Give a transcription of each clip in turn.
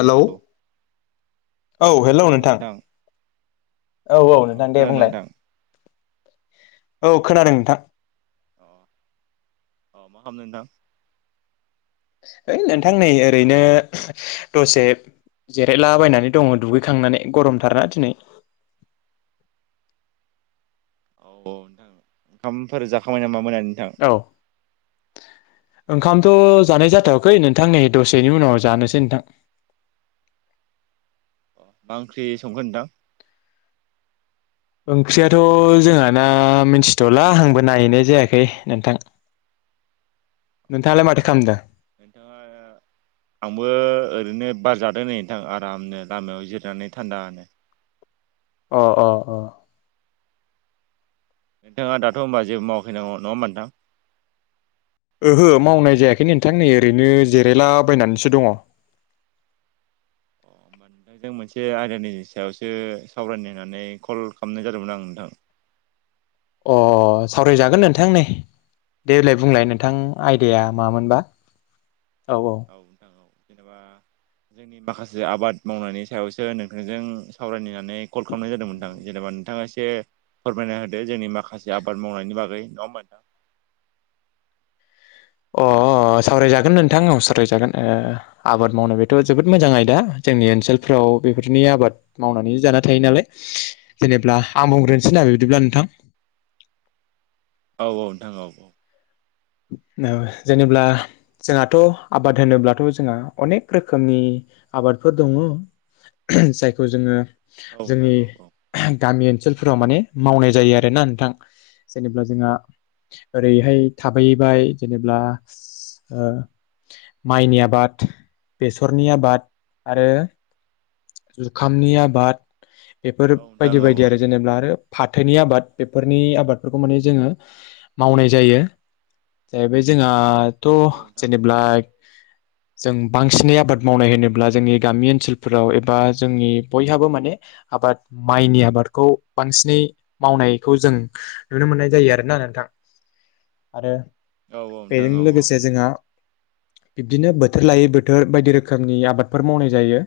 Hello औ hello नोंथां। औ औ नोंथां दे खोनादों बुंलाय नोंथां औ खोनादों नोंथां? अ अ मा खालामनो नोंथां? ओइ नोंथां नै ओरैनो दसे। जिरायलाबायनानै दङ दुगैखांनानै गरमथारना दिनै। [inaudible] औ नोंथां ओंखामफोर जाखांबाय नामा नोंथां। औ ओंखामथ' जानाय जाथ'वाखै नोंथां नैै दसेनि उनाव जानोसै नोंथां अ मा ओंख्रि संगोन नोंथां ओंख्रियाथ' जोंहाना मिथिथ'ला आंबो नायहैनाय जायाखै नोंथां [inaudible] नोंथाडालाय माथो खालामदों बेथा [unintelligible] आंबो ओरैनो बार जादों नै नोंथां आरामनो लामायाव जिरनानै थान्दानो अ अ अ नोंथाङा दाथ' होनोमबा जेबो मावखैनांगौ नङा होमबा नोंथां ओहो मावनाय जायाखै नोंथां नै ओरैनो जिरायलाबायनानैसो दङ। [inaudible] होमबा नोंथांजों मोनसे आयदानि सायावसो सावरायनो होननानै कल खालामनाय जादोंमोन आं नोंथां अ सावरायजागोन नोंथां नै देलाय बुंलाय औ नोंथां जेनेबा आयदाया मामोनबा औ नोंथां औ जेनेबा जोंनि माखासे आबाद मावनायनि सायावसो नोंथांजों सावरायनानै कल खालामनाय जादोंमोन नोंथां जेनेबा नोंथाङा एसे फोरमायना होदो जोंनि माखासे आबाद मावनायनि बागै नङा होमबा नोंथां [inaudible] अ सावरायजागोन नोंथां औ सावरायजागोन आबाद मावनो बेथ' जोबोद मोजां आयदा जोंनि ओनसोलफ्राव बेफोरनि आबाद मावनानै जाना थायो नालाय जेनेबा आं बुंग्रोसै ना दे बिदिब्ला नोंथां [inaudible] औ औ नोंथा औ जेनेब्ला जोंहाथ' आबाद होनोब्लाथ' जोंहा अनेक रोखोमनि आबादफोर दङ जायखौ जोङो नोंथां जोंनि औ औ गामि ओन सोलफोराव माने मावनाय जायो आरो ना नोंथां जेनेबा जोंहा ओरैहाय थाबैहैबाय जेनेब्ला माइनि आबाद बेसरनि आबाद आरो जुखामनि आबाद बेफोर औ नोंथां बायदि औ बायदि आरो जेनेबा आरो फाथोनि आबाद बेफोरनि आबादफोरखौ माने जोङो मावनाय जायो। जाहैबाय जोंहाथ' औ नोंथां औ जेनेब्ला जों बांसिनै आबाद मावनाय होनोब्ला जोंनि गामि ओनसोलफोराव एबा जोंनि बयहाबो माने आबाद माइनि आबादखौ बांसिनै मावनायखौ जों नुनो मोननाय जायो आरोना नोंथां [inaudible] आरो नोंथां औ नोंथां बेजों औ औ लोगोसे जोंहा बिदिनो बोथोर लायै बोथोर बायदि रोखोमनि आबादफोर मावनाय जायो।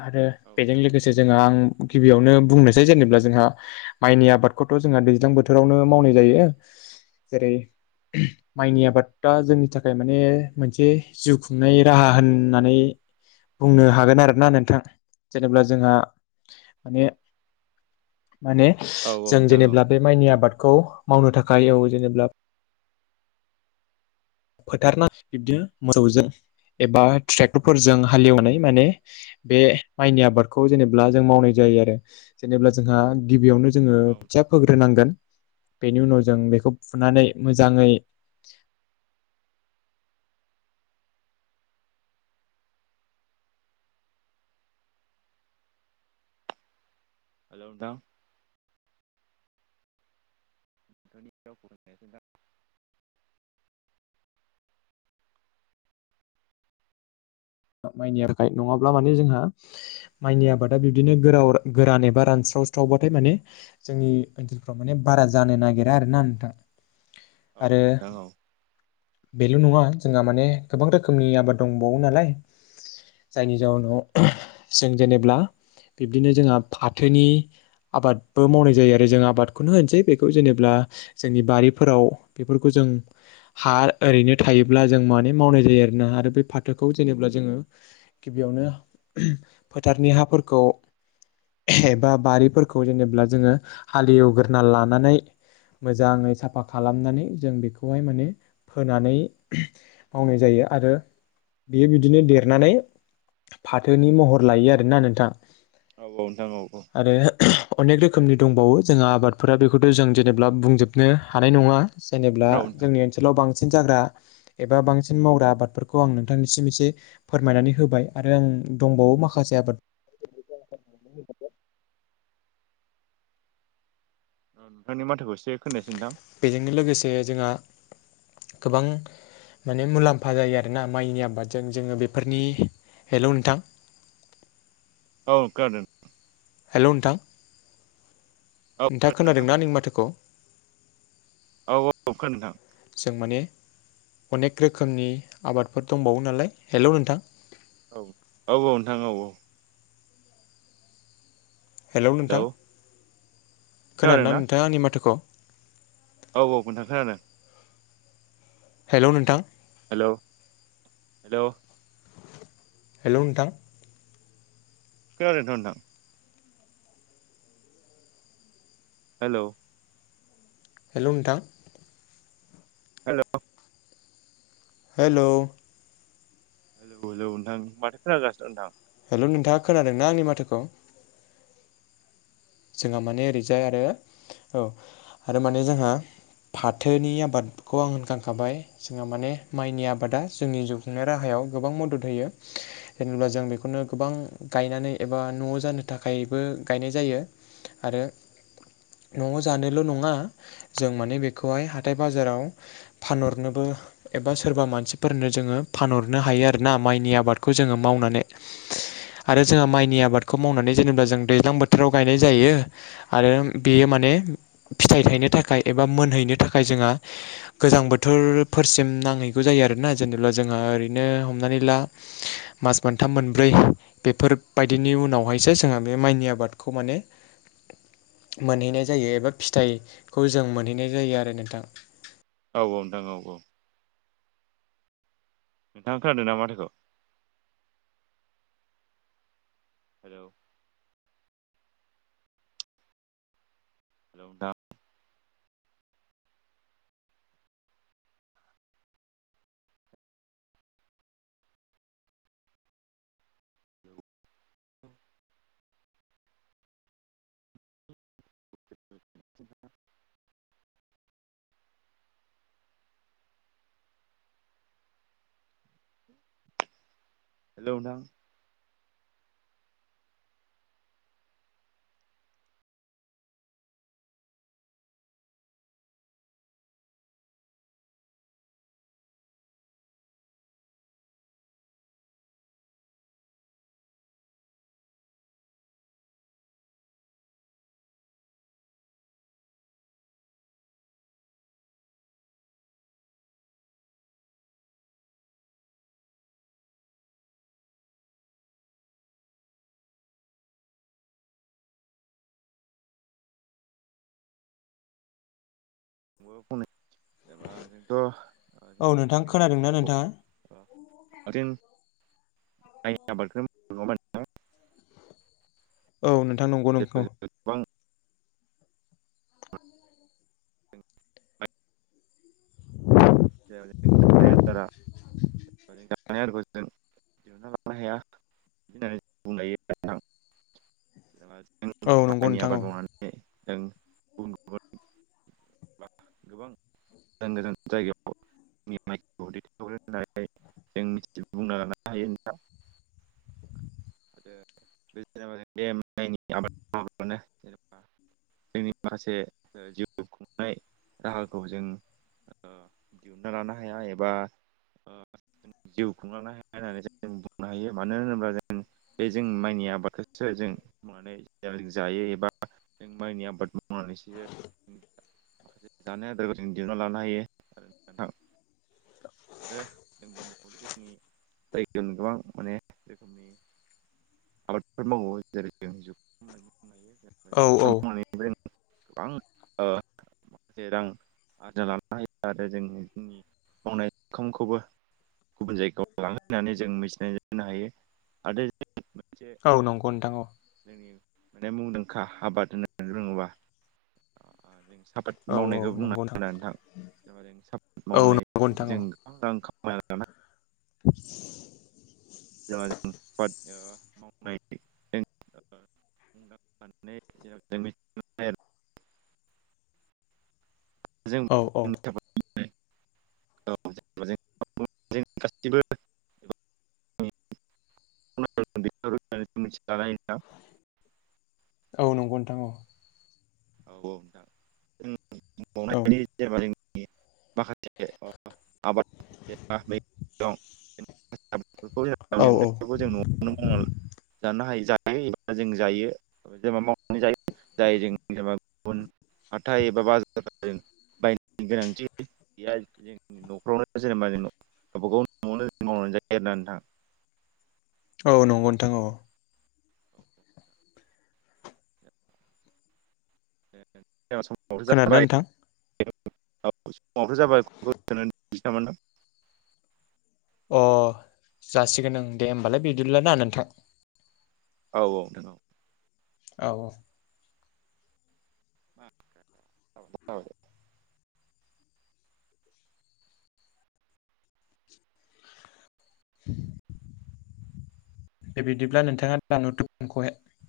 आरो बेजों नोंथां लोगोसे जोङो आं गिबियावनो बुंनोसै जेनेबा जोंहा माइनि आबादखौथ' जोंहा दैज्लां बोथोरावनो मावनाय जायो। जेरै माइनि आबादा जोंनि थाखाय माने मोनसे जिउ खुंनाय राहा होननानै बुंनो हागोन आरोना नोंथां जेनेब्ला जोंहा माने [inaudible] माने औ जों नोंथां औ जेनेब्ला बे माइनि आबादखौ मावनो थाखाय औ जेनेब्ला फोथारना बिब्दिनो [unintelligible] मोसौजों एबा ट्रेक्टरफोरजों हालेवनाय माने बे माइनि आबादखौ जेनेबा जों मावनाय जा जायो आरो जेनेबा जोंहा गिबियावनो जोङो औ नोंथां खोथिया फोग्रोनांगोन बेनि उनाव जों बेखौ फुनानै मोजाङै हेल' नोंथां [unintelligible] माइनि थाखाय नङाब्ला माने जोंहा माइनि आबादा बिब्दिनो गोराव [unintelligible] गोरान एबा रानस्राव स्रावबाथाय माने जोंनि ओनसोलफ्राव माने बारा जानो नागिरा आरोना औ नोंथाङा आरो नोंथां औ बेल' नङा जोंहा माने गोबां रोखोमनि आबाद दंबावो नालाय जायनि जााहोनाव जों जेनेब्ला बिब्दिनो जोंहा फाथोनि आबादबो मावनाय जायो आरो जों आबादखौनो होनोसै बेखौ जेनेबा जोंनि बारिफोराव बेफोरखौ जों हा ओरैनो थायोब्ला जों माने मावनाय जायो आरोना आरो बे फाथोखौ जेनेबा जोङो गिबियावनो फोथारनि हाफोरखौ एबा बारिफोरखौ जेनेबा जोङो हालेवग्रा लानानै मोजाङै साफा खालामनानै जों बेखौहाय माने फोनानै मावनाय जायो आरो बेयो बिदि बिदिनो देरनानै फाथोनि महर लायो आरोना नोंथा औ औ नोंथां औ औ अनेक रोखोमनि दंबावो जोंहा आबादफोरा बेखौथ' जों जेनेबा बुंजोबनो हानाय नङा जेनेब्ला औ नोंथां जोंनि ओनसोलाव बांसिन बांसिन जाग्रा एबा बांसिन मावग्रा आबादफोरखौ आं नोंथांनिसिम एसे फोरमायनानै होबाय आरो आं दंबावो माखासे आबाद नोंथांनि माथोखौ एसे खोन्नायासै नोंथां बेजोंनो लोगोसे जोंहा गोबां माने मुलाम्फा जायो आरोना माइनि आबादजों जोङो बेफोरनि हेल' नोंथां औ नोंथां हेल' नोंथां औ नोंथाङा खोनादों नोंथां खोनादोंना आंनि माथोखौ औ औ खोनादों जों माने अनेक रोखोमनि आबादफोर दंबावो नालाय हेलौ नोंथां औ औ औ नोंथां औ औ हेल' हेलौ नोंथां खोनादों ना नोंथाङा आंनि माथोखौ औ औ खोनादों हेल' नोंथां हेल' हेल' हेल' नोंथां खोनादोंना नोंथां हेल' हेल' नोंथां हेल' हेल' हेलौ हेलौ नोंथां माथो खोनागासिनो नोंथां हेल' नोंथाङा खोनादोंना आंनि माथोखौ जोंहा माने ओरैजाय आरो औ आरो माने जोंहा फाथोनि आबादखौ आं होनखांखाबाय जोंहा माने माइनि आबादा जोंनि जिउ खुंनाय राहायाव गोबां मदद होयो जेनेबा जों बेखौनो गोबां गायनानै एबा न'आव जानो थाखाय बो गायनाय जायो आरो न'आव जानायल' नङा जों माने बेखौहाय हाथाय बाजाराव फानहरनोबो एबा सोरबा मानसिफोरनो जोङो फानहरनो हायो आरोना माइनि आबादखौ जोङो मावनानै आरो जोंहा माइनि आबादखौ मावनानै जेनेबा जों दैज्लां बोथोराव गायनाय जायो आरो बेयो माने फिथाइ थायनो थाखाय एबा मोनहैनो थाखाय जोंहा गोजां बोथोरफोरसिम नांहैगौ जायो ना जेनेबा जोंहा ओरैनो हमनानै ला मास मोनथाम मोनब्रै बेफोर बेनि उनावहायसो जोंहा बे माइनि आबादखौ माने मोनहैनाय जायो एबा फिथाइखौ जों मोनहैनाय जायो आरो नोंथां औ औ नोंथां औ औ नोंथां खोनादोंना माथोखौ हेल' [unintelligible] [inaudible] हेल' नोंथां आंबो खन जेनेबा जोंथ' औ जोंथिं नोंथां जोंनि खोनादोंना नोंथाङा ओनसोलाव [unintelligible] आबादखौ नङा होमबा नोंथां औ [inaudible] नोंथां गोबां [inaudible] [unintelligible] आरो दिहुनना लांनो हाया बिदि होननानै [unintelligible] औ नंगौ माइनि नोंथां आबाद औ मावनानै जों गुबुन गुबुन गोबां गोजान गोजान जायगायाव [unintelligible] दैथायहरो होननानै जों मिथि बुंना लानो हायो नोंथां [inaudible] [unintelligible] जोंनि माखासे जिउ खुंनाय राहाखौ जों दिहुनना लानो हाया एबा जिउ खुंलांनो हाया होननानै जों बुंनो हायो मानो होनोब्ला जों बे जों माइनि आबादखौसो जों मावनानै जायो एबा जों माइनि आबाद मावनानैसो माखासे जानाय आदारखौ जों दिहुनना लानो हायो [unintelligible] [unintelligible] गोबां माने [unintelligible] आबादफोर मावो जेरै जों बुंनो हायो जुखाम औ-औ मावनानैबो जों गोबां माखासे ओ रां आरजि [unintelligible] आरो जों जोंनि मावनाय [unintelligible] खौबो गुबुन जायगायाव लाङो होननानै जों [unintelligible] हायो आरो औ नंगौ नोंथां औ [unintelligible] माने मुंदांखा आबाद [unintelligible] जों सापाट औ औ मावनायखौ बुंना नंगौ आरा नोंथां सापाट औ मावनाय नंगौ नोंथां जों औ गोबां रां [unintelligible] [unintelligible] [inaudible] ओ‌ मावनाय जों [unintelligible] जों औ-औ [unintelligible] गासिबो [inaudible] [unintelligible] औ नंगौ नोंथां औ औ [unintelligible] माखासे [unintelligible] आबाद [unintelligible] दं जों मैगं औ औ थाइगंखौ जों न'आवनो मावना जानो हायो [unintelligible] जायो जों जायो जेनबा मावनानै जायो जाय जों जेनबा गुबुन हाथाय एबा बाजारजों बायनो गोनांथि गैया जों न'फ्रावनो जेनेबा जों गावबा गाव न'आवनो मावनो जायो आरोना नोंथां औ नंगौ नोंथां औ [unintelligible] खोनादोंना जाबाय नोंथां [unintelligible] जाबायोनदों अ जासिगोन ओं दे होमबालाय बिदिब्लाना नोंथां औ-औ नोंथां औ औ-औ औ [inaudible] बे बिदिब्ला नोंथाङा दा [unintelligible]